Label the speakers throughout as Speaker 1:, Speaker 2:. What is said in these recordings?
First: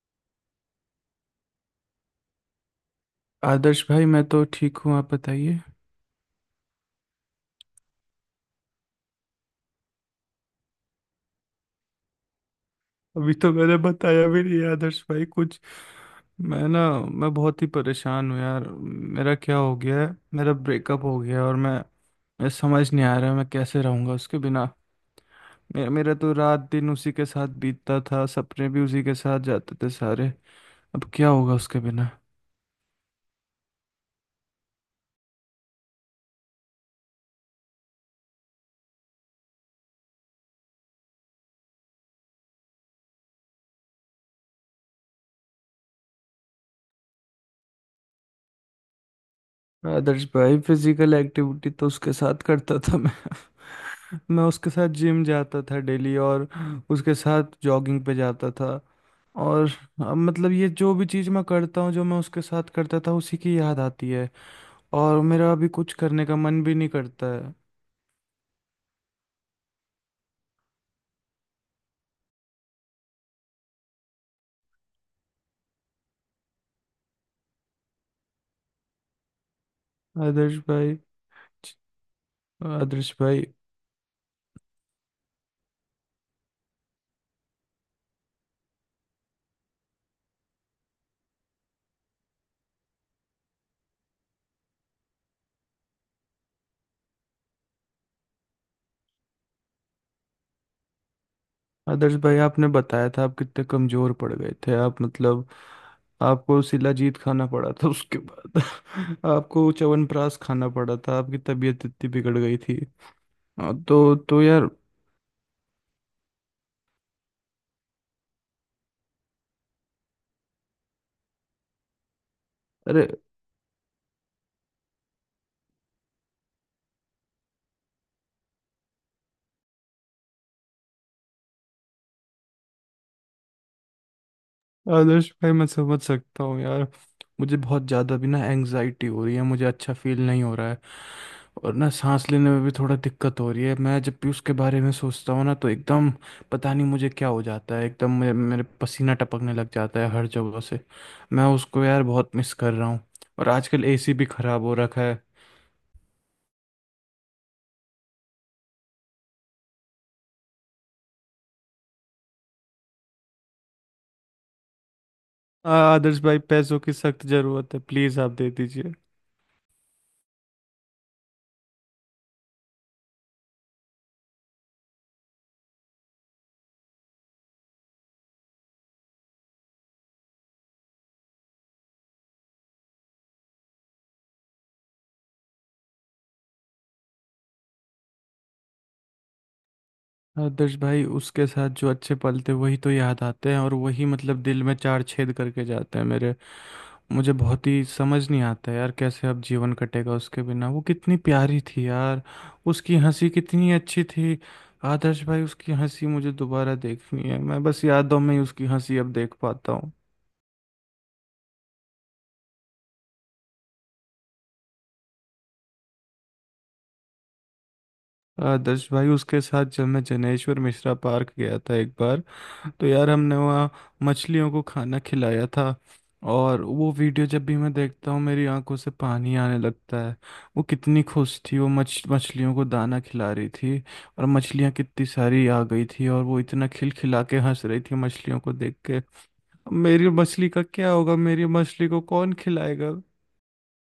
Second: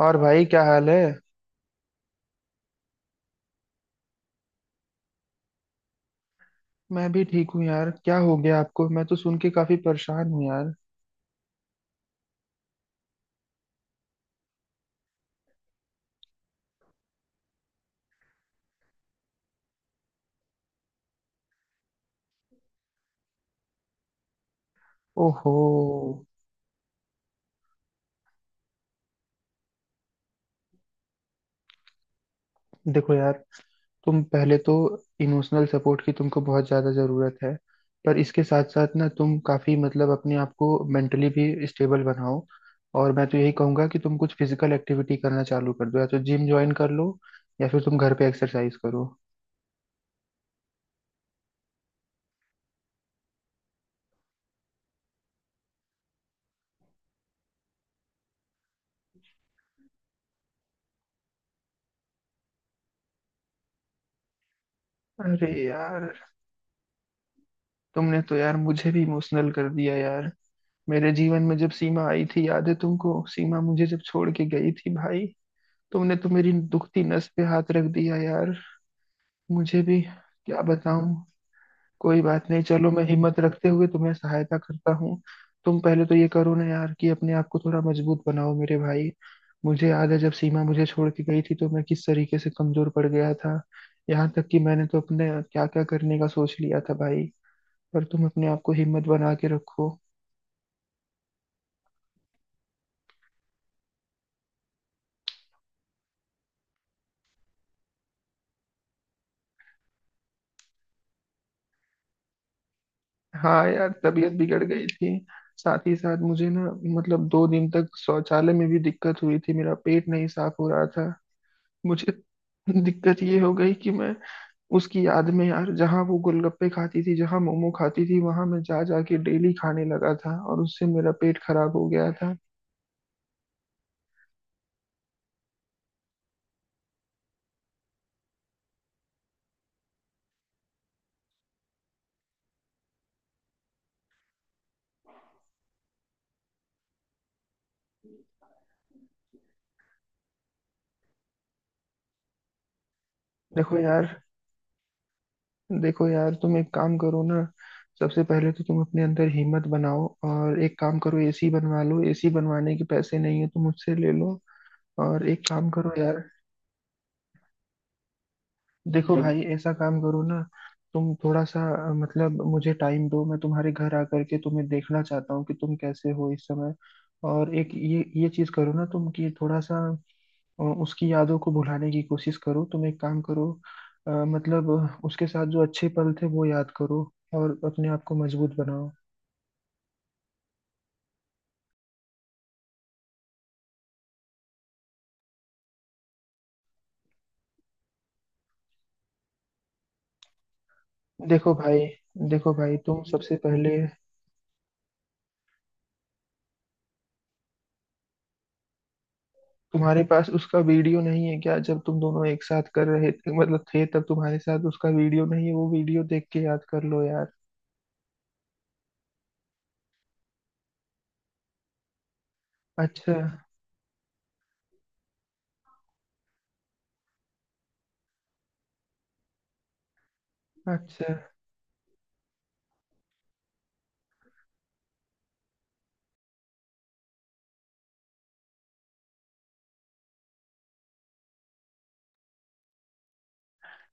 Speaker 1: और भाई क्या हाल है?
Speaker 2: आदर्श भाई, मैं तो ठीक हूँ। आप बताइए।
Speaker 1: मैं भी ठीक हूँ यार, क्या हो गया आपको? मैं तो सुन के काफी परेशान हूँ यार।
Speaker 2: अभी तो मैंने बताया भी नहीं आदर्श भाई कुछ। मैं बहुत ही परेशान हूँ यार। मेरा क्या हो गया है? मेरा ब्रेकअप हो गया है और मैं समझ नहीं आ रहा मैं कैसे रहूँगा उसके बिना।
Speaker 1: ओहो,
Speaker 2: मेरा मेरा तो रात दिन उसी के साथ बीतता था। सपने भी उसी के साथ जाते थे सारे। अब क्या होगा उसके बिना?
Speaker 1: देखो यार, तुम पहले तो इमोशनल सपोर्ट की तुमको बहुत ज्यादा जरूरत है, पर इसके साथ साथ ना तुम काफी मतलब अपने आप को मेंटली भी स्टेबल बनाओ। और मैं तो यही कहूंगा कि तुम कुछ फिजिकल एक्टिविटी करना चालू कर दो, या तो जिम ज्वाइन कर लो या फिर तुम घर पे एक्सरसाइज करो।
Speaker 2: आदर्श भाई, फिजिकल एक्टिविटी तो उसके साथ करता था मैं मैं उसके साथ जिम जाता था डेली। और उसके साथ जॉगिंग पे जाता था। और अब मतलब ये जो भी चीज़ मैं करता हूँ जो मैं उसके साथ करता था उसी की याद आती है। और
Speaker 1: अरे
Speaker 2: मेरा अभी कुछ
Speaker 1: यार,
Speaker 2: करने का मन भी नहीं करता है।
Speaker 1: तुमने तो यार मुझे भी इमोशनल कर दिया यार। मेरे जीवन में जब सीमा आई थी, याद है तुमको, सीमा मुझे जब छोड़ के गई थी भाई, तुमने तो मेरी दुखती नस पे हाथ रख दिया यार। मुझे भी
Speaker 2: आदर्श
Speaker 1: क्या
Speaker 2: भाई
Speaker 1: बताऊं। कोई बात नहीं, चलो मैं
Speaker 2: आदर्श
Speaker 1: हिम्मत
Speaker 2: भाई
Speaker 1: रखते हुए तुम्हें सहायता करता हूँ। तुम पहले तो ये करो ना यार, कि अपने आप को थोड़ा मजबूत बनाओ मेरे भाई। मुझे याद है जब सीमा मुझे छोड़ के गई थी तो मैं किस तरीके से कमजोर पड़ गया था। यहाँ तक कि मैंने तो अपने क्या क्या करने का सोच लिया था भाई। पर तुम अपने आप को हिम्मत बना के रखो।
Speaker 2: आदर्श भाई, आपने बताया था आप कितने कमजोर पड़ गए थे आप मतलब। आपको शिलाजीत खाना पड़ा था उसके बाद। आपको च्यवनप्राश खाना पड़ा था। आपकी तबीयत इतनी बिगड़ गई थी।
Speaker 1: हाँ
Speaker 2: हाँ,
Speaker 1: यार,
Speaker 2: तो
Speaker 1: तबीयत
Speaker 2: तो
Speaker 1: बिगड़
Speaker 2: यार।
Speaker 1: गई थी। साथ ही साथ मुझे ना, मतलब दो दिन तक शौचालय में भी दिक्कत हुई थी, मेरा पेट नहीं साफ हो रहा था। मुझे
Speaker 2: अरे,
Speaker 1: दिक्कत ये हो गई कि मैं उसकी याद में यार, जहाँ वो गोलगप्पे खाती थी, जहाँ मोमो खाती थी, वहां मैं जा जा के डेली खाने लगा था और उससे मेरा पेट खराब हो गया था।
Speaker 2: आदर्श भाई मैं समझ सकता हूँ यार। मुझे बहुत ज़्यादा भी ना एंग्जाइटी हो रही है। मुझे अच्छा फील नहीं हो रहा है। और ना सांस लेने में भी थोड़ा दिक्कत हो रही है। मैं जब भी उसके बारे में सोचता हूँ ना तो एकदम, पता नहीं मुझे क्या हो जाता है। एकदम मेरे पसीना टपकने लग जाता है हर जगह से। मैं उसको यार बहुत मिस कर रहा हूँ। और
Speaker 1: देखो
Speaker 2: आजकल
Speaker 1: यार,
Speaker 2: एसी भी खराब हो रखा है।
Speaker 1: देखो यार, तुम एक काम करो ना, सबसे पहले तो तुम अपने अंदर हिम्मत बनाओ, और एक काम करो, एसी बनवा लो, एसी बनवाने के पैसे नहीं है तो मुझसे ले लो। और एक काम करो
Speaker 2: आदर्श
Speaker 1: यार,
Speaker 2: भाई पैसों की सख्त जरूरत है। प्लीज आप दे दीजिए।
Speaker 1: देखो तो भाई, ऐसा काम करो ना, तुम थोड़ा सा मतलब मुझे टाइम दो, मैं तुम्हारे घर आकर के तुम्हें देखना चाहता हूँ कि तुम कैसे हो इस समय। और एक ये चीज करो ना तुम, कि थोड़ा सा उसकी यादों को भुलाने की कोशिश करो। तुम एक काम करो, मतलब उसके साथ जो अच्छे पल थे वो याद करो और अपने आप को मजबूत बनाओ।
Speaker 2: आदर्श भाई, उसके साथ जो अच्छे पल थे वही तो याद आते हैं। और वही मतलब दिल में चार छेद करके जाते हैं मेरे। मुझे बहुत ही समझ नहीं आता यार कैसे अब जीवन कटेगा उसके बिना। वो कितनी
Speaker 1: देखो
Speaker 2: प्यारी
Speaker 1: भाई,
Speaker 2: थी यार।
Speaker 1: देखो भाई,
Speaker 2: उसकी
Speaker 1: तुम
Speaker 2: हंसी
Speaker 1: सबसे पहले,
Speaker 2: कितनी अच्छी थी। आदर्श भाई, उसकी हंसी मुझे दोबारा देखनी है। मैं बस यादों में ही उसकी हंसी अब देख पाता हूँ।
Speaker 1: तुम्हारे पास उसका वीडियो नहीं है क्या? जब तुम दोनों एक साथ कर रहे थे, मतलब थे, तब तुम्हारे साथ उसका वीडियो नहीं है? वो वीडियो देख के याद कर लो यार।
Speaker 2: आदर्श भाई, उसके साथ जब मैं जनेश्वर मिश्रा पार्क गया था एक बार, तो यार
Speaker 1: अच्छा।
Speaker 2: हमने वहाँ मछलियों को खाना खिलाया था। और वो वीडियो जब भी मैं देखता हूँ मेरी आंखों से पानी आने लगता है। वो कितनी
Speaker 1: अच्छा,
Speaker 2: खुश थी। वो मछ मछलियों को दाना खिला रही थी। और मछलियाँ कितनी सारी आ गई थी। और वो इतना खिलखिला के हंस रही थी मछलियों को देख के। अब मेरी मछली का क्या होगा? मेरी मछली को कौन खिलाएगा?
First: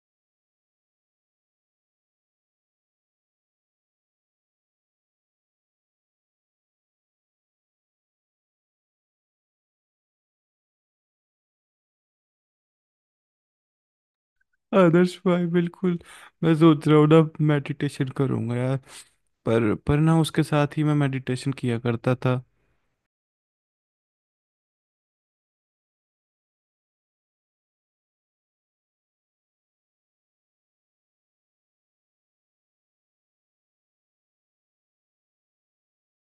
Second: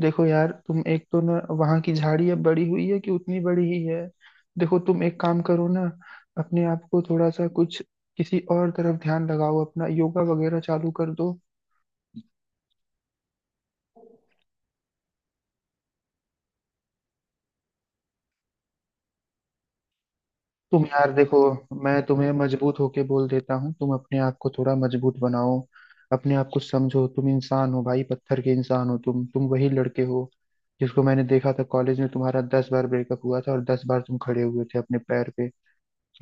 Speaker 1: देखो यार, तुम एक तो ना, वहां की झाड़ी अब बड़ी हुई है कि उतनी बड़ी ही है? देखो तुम एक काम करो ना, अपने आप को थोड़ा सा कुछ किसी और तरफ ध्यान लगाओ, अपना योगा वगैरह चालू कर दो।
Speaker 2: आदर्श भाई, बिल्कुल। मैं सोच रहा हूँ ना मेडिटेशन करूंगा यार। पर ना उसके साथ ही
Speaker 1: तुम
Speaker 2: मैं
Speaker 1: यार देखो,
Speaker 2: मेडिटेशन किया
Speaker 1: मैं
Speaker 2: करता
Speaker 1: तुम्हें
Speaker 2: था।
Speaker 1: मजबूत होके बोल देता हूँ, तुम अपने आप को थोड़ा मजबूत बनाओ, अपने आप को समझो। तुम इंसान हो भाई, पत्थर के इंसान हो। तुम वही लड़के हो जिसको मैंने देखा था कॉलेज में। तुम्हारा 10 बार ब्रेकअप हुआ था और 10 बार तुम खड़े हुए थे अपने पैर पे।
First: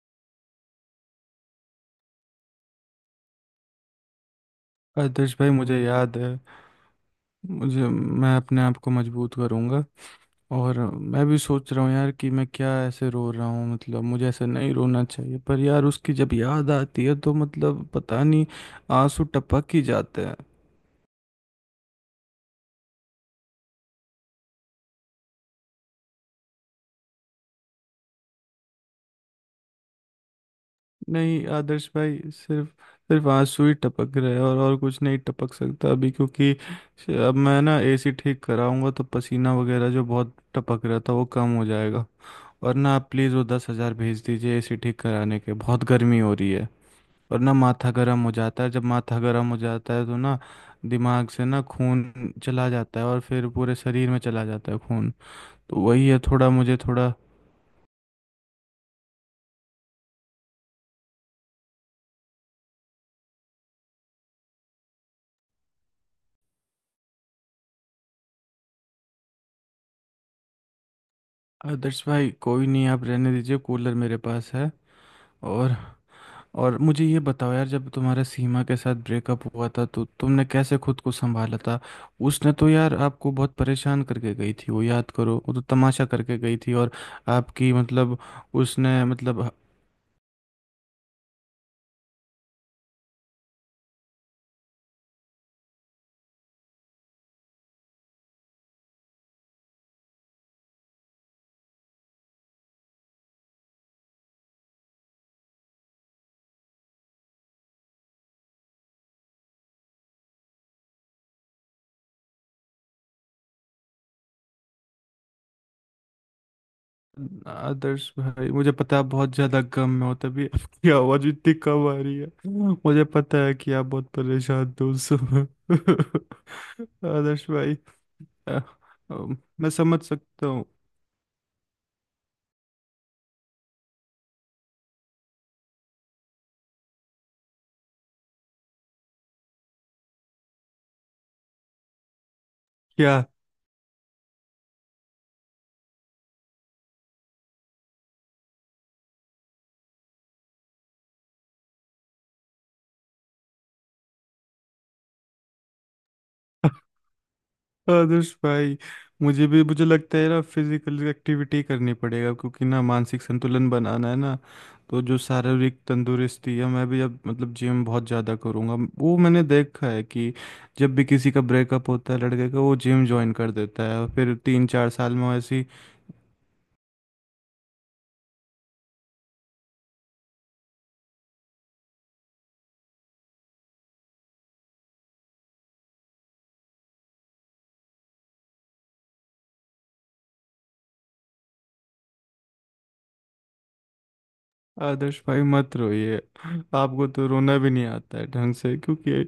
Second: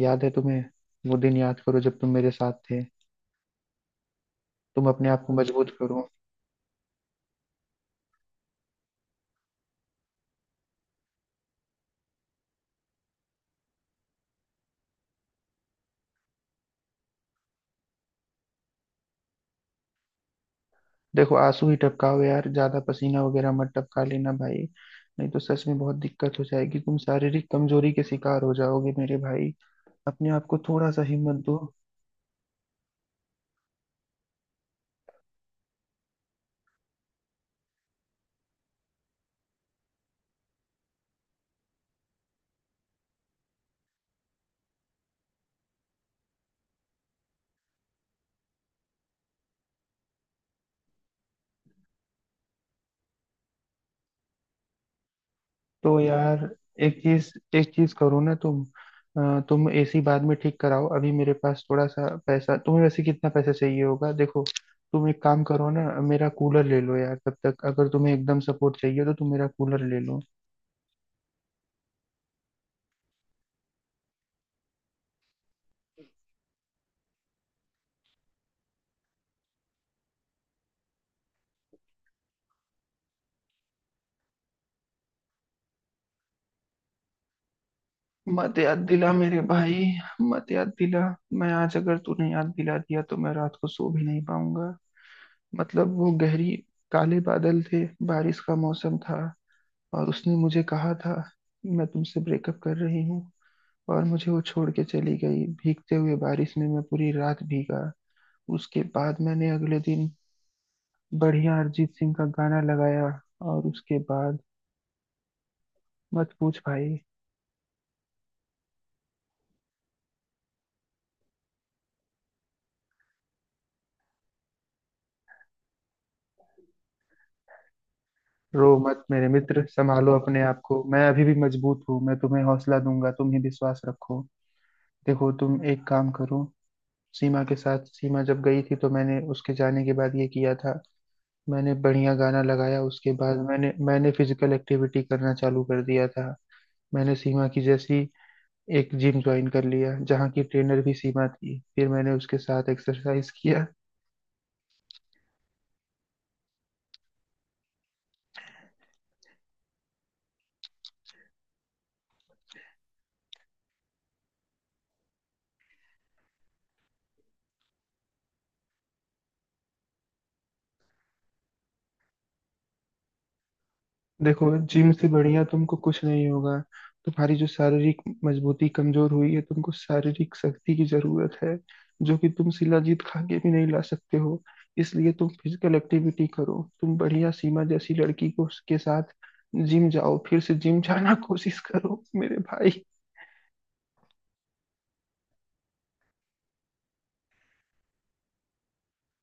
Speaker 1: याद है तुम्हें? वो दिन याद करो जब तुम मेरे साथ थे। तुम अपने आप को
Speaker 2: आदर्श भाई,
Speaker 1: मजबूत
Speaker 2: मुझे
Speaker 1: करो।
Speaker 2: याद है। मुझे, मैं अपने आप को मजबूत करूँगा। और मैं भी सोच रहा हूँ यार कि मैं क्या ऐसे रो रहा हूँ। मतलब मुझे ऐसे नहीं रोना चाहिए, पर यार उसकी जब याद आती है तो मतलब पता नहीं, आंसू टपक ही जाते हैं।
Speaker 1: देखो, आंसू ही टपकाओ यार, ज्यादा पसीना वगैरह मत टपका लेना भाई, नहीं तो सच में बहुत दिक्कत हो जाएगी, तुम शारीरिक कमजोरी के शिकार हो जाओगे मेरे भाई। अपने आप को थोड़ा सा हिम्मत
Speaker 2: नहीं
Speaker 1: दो।
Speaker 2: आदर्श भाई, सिर्फ सिर्फ आंसू ही टपक रहे हैं और कुछ नहीं टपक सकता अभी क्योंकि अब मैं ना एसी ठीक कराऊंगा तो पसीना वगैरह जो बहुत टपक रहा था वो कम हो जाएगा। और ना आप प्लीज़ वो 10,000 भेज दीजिए एसी ठीक कराने के। बहुत गर्मी हो रही है। और ना माथा गर्म हो जाता है। जब माथा गर्म हो जाता है तो ना दिमाग से ना खून चला जाता है और फिर पूरे शरीर में चला जाता है खून। तो
Speaker 1: तो
Speaker 2: वही है,
Speaker 1: यार,
Speaker 2: थोड़ा मुझे
Speaker 1: एक
Speaker 2: थोड़ा।
Speaker 1: चीज एक चीज करो ना तुम, तुम एसी बाद में ठीक कराओ, अभी मेरे पास थोड़ा सा पैसा, तुम्हें वैसे कितना पैसा चाहिए होगा? देखो, तुम एक काम करो ना, मेरा कूलर ले लो यार, तब तक अगर तुम्हें एकदम सपोर्ट चाहिए तो तुम मेरा कूलर ले लो।
Speaker 2: आदर्श भाई, कोई नहीं आप रहने दीजिए, कूलर मेरे पास है। और और मुझे ये बताओ यार जब तुम्हारा सीमा के साथ ब्रेकअप हुआ था तो तुमने कैसे खुद को संभाला था। उसने तो यार आपको बहुत परेशान करके गई थी। वो याद करो, वो तो तमाशा करके गई थी। और आपकी मतलब,
Speaker 1: मत याद
Speaker 2: उसने
Speaker 1: दिला मेरे
Speaker 2: मतलब,
Speaker 1: भाई, मत याद दिला। मैं आज अगर तूने याद दिला दिया तो मैं रात को सो भी नहीं पाऊंगा। मतलब वो गहरी, काले बादल थे, बारिश का मौसम था, और उसने मुझे कहा था, मैं तुमसे ब्रेकअप कर रही हूँ। और मुझे वो छोड़ के चली गई, भीगते हुए बारिश में मैं पूरी रात भीगा। उसके बाद मैंने अगले दिन बढ़िया अरिजीत सिंह का गाना लगाया, और उसके बाद मत पूछ भाई।
Speaker 2: आदर्श भाई, मुझे पता है आप बहुत ज्यादा गम में हो तभी आपकी आवाज इतनी कम आ रही है। मुझे पता है कि आप बहुत परेशान थे उस समय आदर्श भाई, अ,
Speaker 1: रो मत
Speaker 2: अ,
Speaker 1: मेरे मित्र,
Speaker 2: मैं समझ
Speaker 1: संभालो अपने
Speaker 2: सकता
Speaker 1: आप
Speaker 2: हूँ।
Speaker 1: को। मैं अभी भी मजबूत हूँ, मैं तुम्हें हौसला दूंगा, तुम ही विश्वास रखो। देखो तुम एक काम करो, सीमा के साथ, सीमा जब गई थी तो मैंने उसके जाने के बाद ये किया था, मैंने बढ़िया गाना लगाया। उसके
Speaker 2: क्या
Speaker 1: बाद मैंने मैंने फिजिकल एक्टिविटी करना चालू कर दिया था। मैंने सीमा की जैसी एक जिम ज्वाइन कर लिया जहाँ की ट्रेनर भी सीमा थी, फिर मैंने उसके साथ एक्सरसाइज किया।
Speaker 2: आदर्श भाई, मुझे लगता है ना फिजिकल एक्टिविटी करनी पड़ेगा क्योंकि ना मानसिक संतुलन बनाना है ना। तो जो शारीरिक तंदुरुस्ती है मैं भी अब मतलब जिम बहुत ज़्यादा करूँगा। वो मैंने देखा है कि जब भी किसी का ब्रेकअप होता है लड़के का, वो जिम ज्वाइन कर देता है और फिर
Speaker 1: देखो,
Speaker 2: तीन चार
Speaker 1: जिम से
Speaker 2: साल में
Speaker 1: बढ़िया
Speaker 2: ऐसी।
Speaker 1: तुमको कुछ नहीं होगा। तुम्हारी जो शारीरिक मजबूती कमजोर हुई है, तुमको शारीरिक शक्ति की जरूरत है, जो कि तुम शिलाजीत खा के भी नहीं ला सकते हो। इसलिए तुम फिजिकल एक्टिविटी करो, तुम बढ़िया सीमा जैसी लड़की को उसके साथ जिम जाओ, फिर से जिम जाना कोशिश करो मेरे भाई।
Speaker 2: आदर्श भाई, मत रोइए। आपको तो रोना भी नहीं आता है ढंग से क्योंकि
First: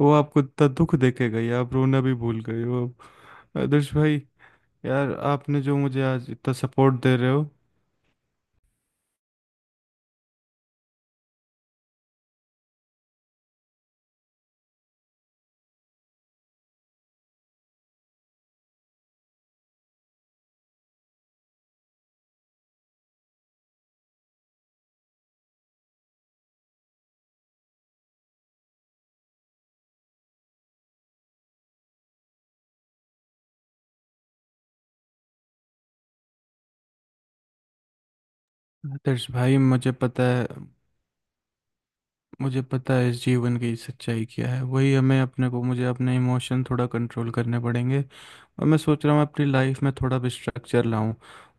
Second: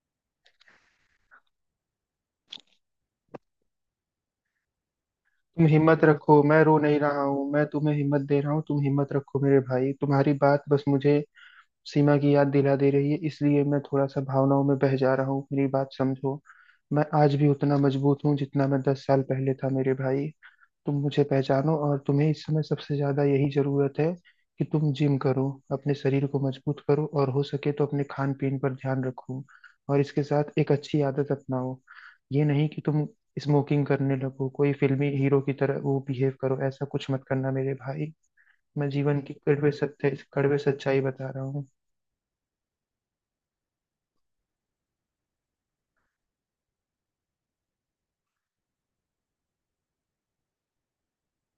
Speaker 2: वो आपको इतना दुख देके गई आप रोना भी भूल गए हो अब। आदर्श भाई, यार आपने
Speaker 1: तुम
Speaker 2: जो
Speaker 1: हिम्मत
Speaker 2: मुझे आज
Speaker 1: रखो,
Speaker 2: इतना
Speaker 1: मैं रो नहीं
Speaker 2: सपोर्ट दे
Speaker 1: रहा
Speaker 2: रहे हो।
Speaker 1: हूँ, मैं तुम्हें हिम्मत दे रहा हूँ। तुम हिम्मत रखो मेरे भाई, तुम्हारी बात बस मुझे सीमा की याद दिला दे रही है, इसलिए मैं थोड़ा सा भावनाओं में बह जा रहा हूँ, मेरी बात समझो। मैं आज भी उतना मजबूत हूँ जितना मैं 10 साल पहले था मेरे भाई। तुम मुझे पहचानो। और तुम्हें इस समय सबसे ज्यादा यही जरूरत है कि तुम जिम करो, अपने शरीर को मजबूत करो, और हो सके तो अपने खान पीन पर ध्यान रखो, और इसके साथ एक अच्छी आदत अपनाओ। ये नहीं कि तुम स्मोकिंग करने लगो कोई फिल्मी हीरो की तरह, वो बिहेव करो, ऐसा कुछ मत करना मेरे भाई। मैं जीवन
Speaker 2: आदर्श
Speaker 1: की
Speaker 2: भाई,
Speaker 1: कड़वे
Speaker 2: मुझे
Speaker 1: सत्य,
Speaker 2: पता है।
Speaker 1: कड़वे सच्चाई बता रहा हूँ।
Speaker 2: मुझे पता है इस जीवन की सच्चाई क्या है। वही हमें अपने को, मुझे अपने इमोशन थोड़ा कंट्रोल करने पड़ेंगे। और मैं सोच रहा हूँ अपनी लाइफ में थोड़ा भी स्ट्रक्चर लाऊं।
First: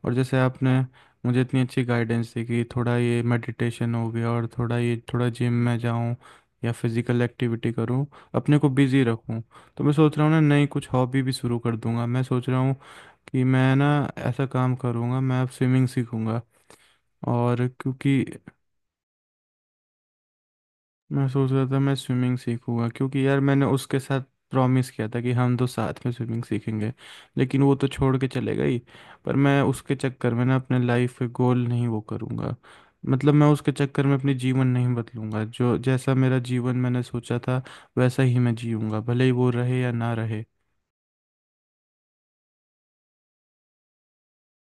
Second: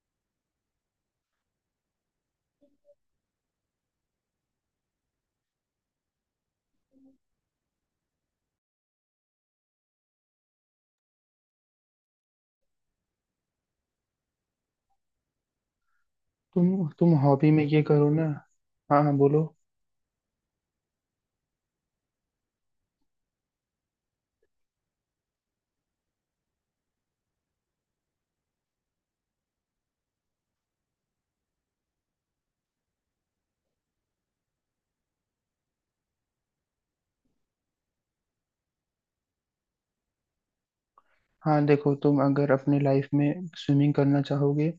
Speaker 2: और जैसे आपने मुझे इतनी अच्छी गाइडेंस दी कि थोड़ा ये मेडिटेशन हो गया और थोड़ा ये थोड़ा जिम में जाऊं या फिजिकल एक्टिविटी करूं, अपने को बिजी रखूं। तो मैं सोच रहा हूँ ना नई कुछ हॉबी भी शुरू कर दूंगा। मैं सोच रहा हूँ कि मैं ना ऐसा काम करूँगा, मैं अब स्विमिंग सीखूँगा।
Speaker 1: तुम हॉबी में
Speaker 2: और
Speaker 1: ये करो
Speaker 2: क्योंकि
Speaker 1: ना। हाँ हाँ, बोलो।
Speaker 2: मैं सोच रहा था मैं स्विमिंग सीखूँगा क्योंकि यार मैंने उसके साथ प्रॉमिस किया था कि हम दो साथ में स्विमिंग सीखेंगे। लेकिन वो तो छोड़ के चले गई। पर मैं उसके चक्कर में ना अपने लाइफ के गोल नहीं वो करूँगा। मतलब मैं उसके चक्कर में अपनी जीवन नहीं बदलूंगा। जो जैसा मेरा जीवन मैंने सोचा था वैसा ही मैं जीऊँगा भले ही वो रहे या ना रहे।
Speaker 1: हाँ, देखो, तुम अगर अपने लाइफ में स्विमिंग करना चाहोगे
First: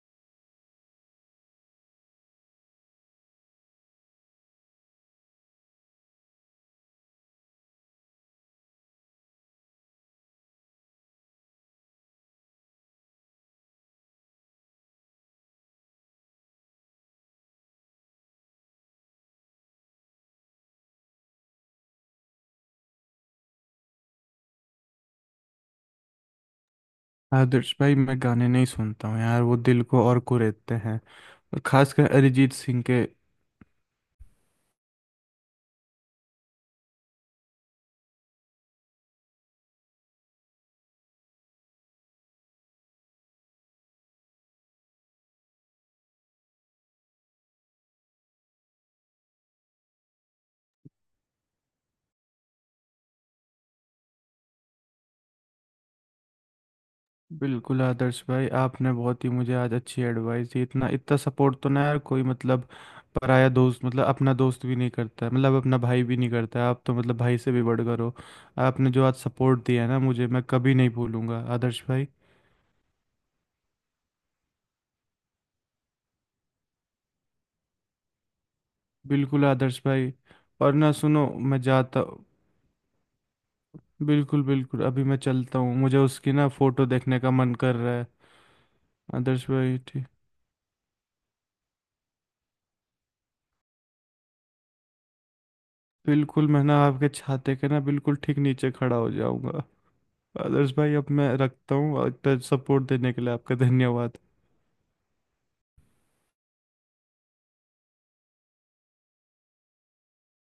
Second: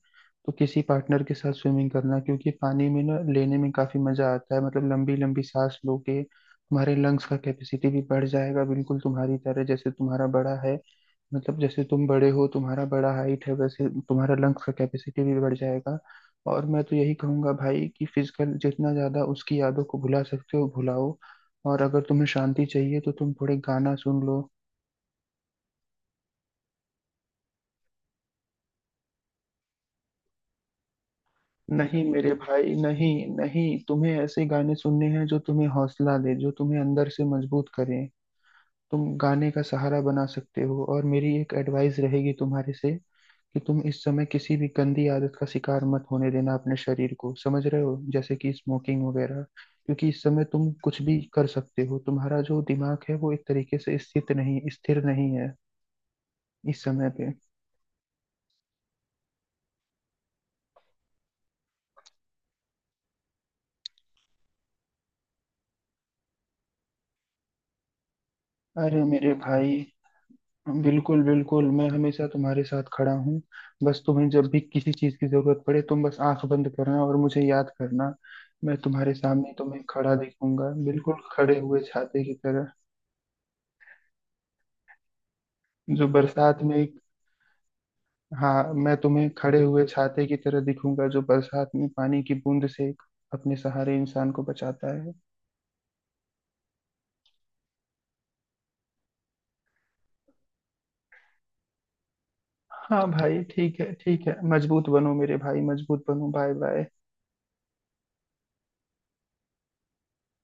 Speaker 1: तो किसी पार्टनर के साथ स्विमिंग करना, क्योंकि पानी में ना लेने में काफी मजा आता है, मतलब लंबी लंबी सांस लोगे, तुम्हारे लंग्स का कैपेसिटी भी बढ़ जाएगा, बिल्कुल तुम्हारी तरह जैसे तुम्हारा बड़ा है। मतलब जैसे तुम बड़े हो, तुम्हारा बड़ा हाइट है, वैसे तुम्हारा लंग्स का कैपेसिटी भी बढ़ जाएगा। और मैं तो यही कहूंगा भाई कि फिजिकल जितना ज्यादा उसकी यादों को भुला सकते हो भुलाओ। और अगर तुम्हें शांति चाहिए तो तुम थोड़े गाना सुन लो।
Speaker 2: आदर्श भाई, मैं गाने नहीं सुनता हूँ यार, वो दिल को और कुरेदते हैं। और
Speaker 1: नहीं
Speaker 2: खासकर
Speaker 1: मेरे
Speaker 2: अरिजीत
Speaker 1: भाई,
Speaker 2: सिंह के।
Speaker 1: नहीं, नहीं, तुम्हें ऐसे गाने सुनने हैं जो तुम्हें हौसला दे, जो तुम्हें अंदर से मजबूत करें। तुम गाने का सहारा बना सकते हो। और मेरी एक एडवाइस रहेगी तुम्हारे से, कि तुम इस समय किसी भी गंदी आदत का शिकार मत होने देना अपने शरीर को, समझ रहे हो, जैसे कि स्मोकिंग वगैरह। क्योंकि इस समय तुम कुछ भी कर सकते हो, तुम्हारा जो दिमाग है वो एक तरीके से स्थित नहीं, स्थिर नहीं है इस समय पे।
Speaker 2: बिल्कुल आदर्श भाई, आपने बहुत ही मुझे आज अच्छी एडवाइस दी। इतना इतना सपोर्ट तो ना यार कोई मतलब पराया दोस्त, मतलब अपना दोस्त भी नहीं करता है। मतलब अपना भाई भी नहीं करता है। आप तो मतलब भाई से भी बढ़कर हो। आपने
Speaker 1: अरे
Speaker 2: जो आज
Speaker 1: मेरे
Speaker 2: सपोर्ट
Speaker 1: भाई,
Speaker 2: दिया है ना मुझे, मैं कभी नहीं
Speaker 1: बिल्कुल
Speaker 2: भूलूंगा
Speaker 1: बिल्कुल,
Speaker 2: आदर्श
Speaker 1: मैं
Speaker 2: भाई।
Speaker 1: हमेशा तुम्हारे साथ खड़ा हूँ। बस तुम्हें जब भी किसी चीज़ की जरूरत पड़े, तुम बस आंख बंद करना और मुझे याद करना, मैं तुम्हारे
Speaker 2: बिल्कुल
Speaker 1: सामने
Speaker 2: आदर्श
Speaker 1: तुम्हें
Speaker 2: भाई।
Speaker 1: खड़ा दिखूंगा,
Speaker 2: और ना
Speaker 1: बिल्कुल
Speaker 2: सुनो,
Speaker 1: खड़े
Speaker 2: मैं
Speaker 1: हुए
Speaker 2: जाता,
Speaker 1: छाते की तरह,
Speaker 2: बिल्कुल बिल्कुल अभी मैं चलता हूँ। मुझे
Speaker 1: जो
Speaker 2: उसकी ना
Speaker 1: बरसात में।
Speaker 2: फोटो देखने का मन कर रहा है।
Speaker 1: हाँ, मैं तुम्हें
Speaker 2: आदर्श
Speaker 1: खड़े
Speaker 2: भाई,
Speaker 1: हुए
Speaker 2: ठीक।
Speaker 1: छाते की तरह दिखूंगा जो बरसात में पानी की बूंद से अपने सहारे इंसान को बचाता है।
Speaker 2: बिल्कुल, मैं ना आपके छाते के ना बिल्कुल ठीक नीचे खड़ा हो जाऊंगा। आदर्श भाई, अब मैं रखता हूँ। और इतना सपोर्ट
Speaker 1: हाँ
Speaker 2: देने के लिए
Speaker 1: भाई,
Speaker 2: आपका
Speaker 1: ठीक है,
Speaker 2: धन्यवाद।
Speaker 1: ठीक है, मजबूत बनो मेरे भाई, मजबूत बनो, बाय बाय।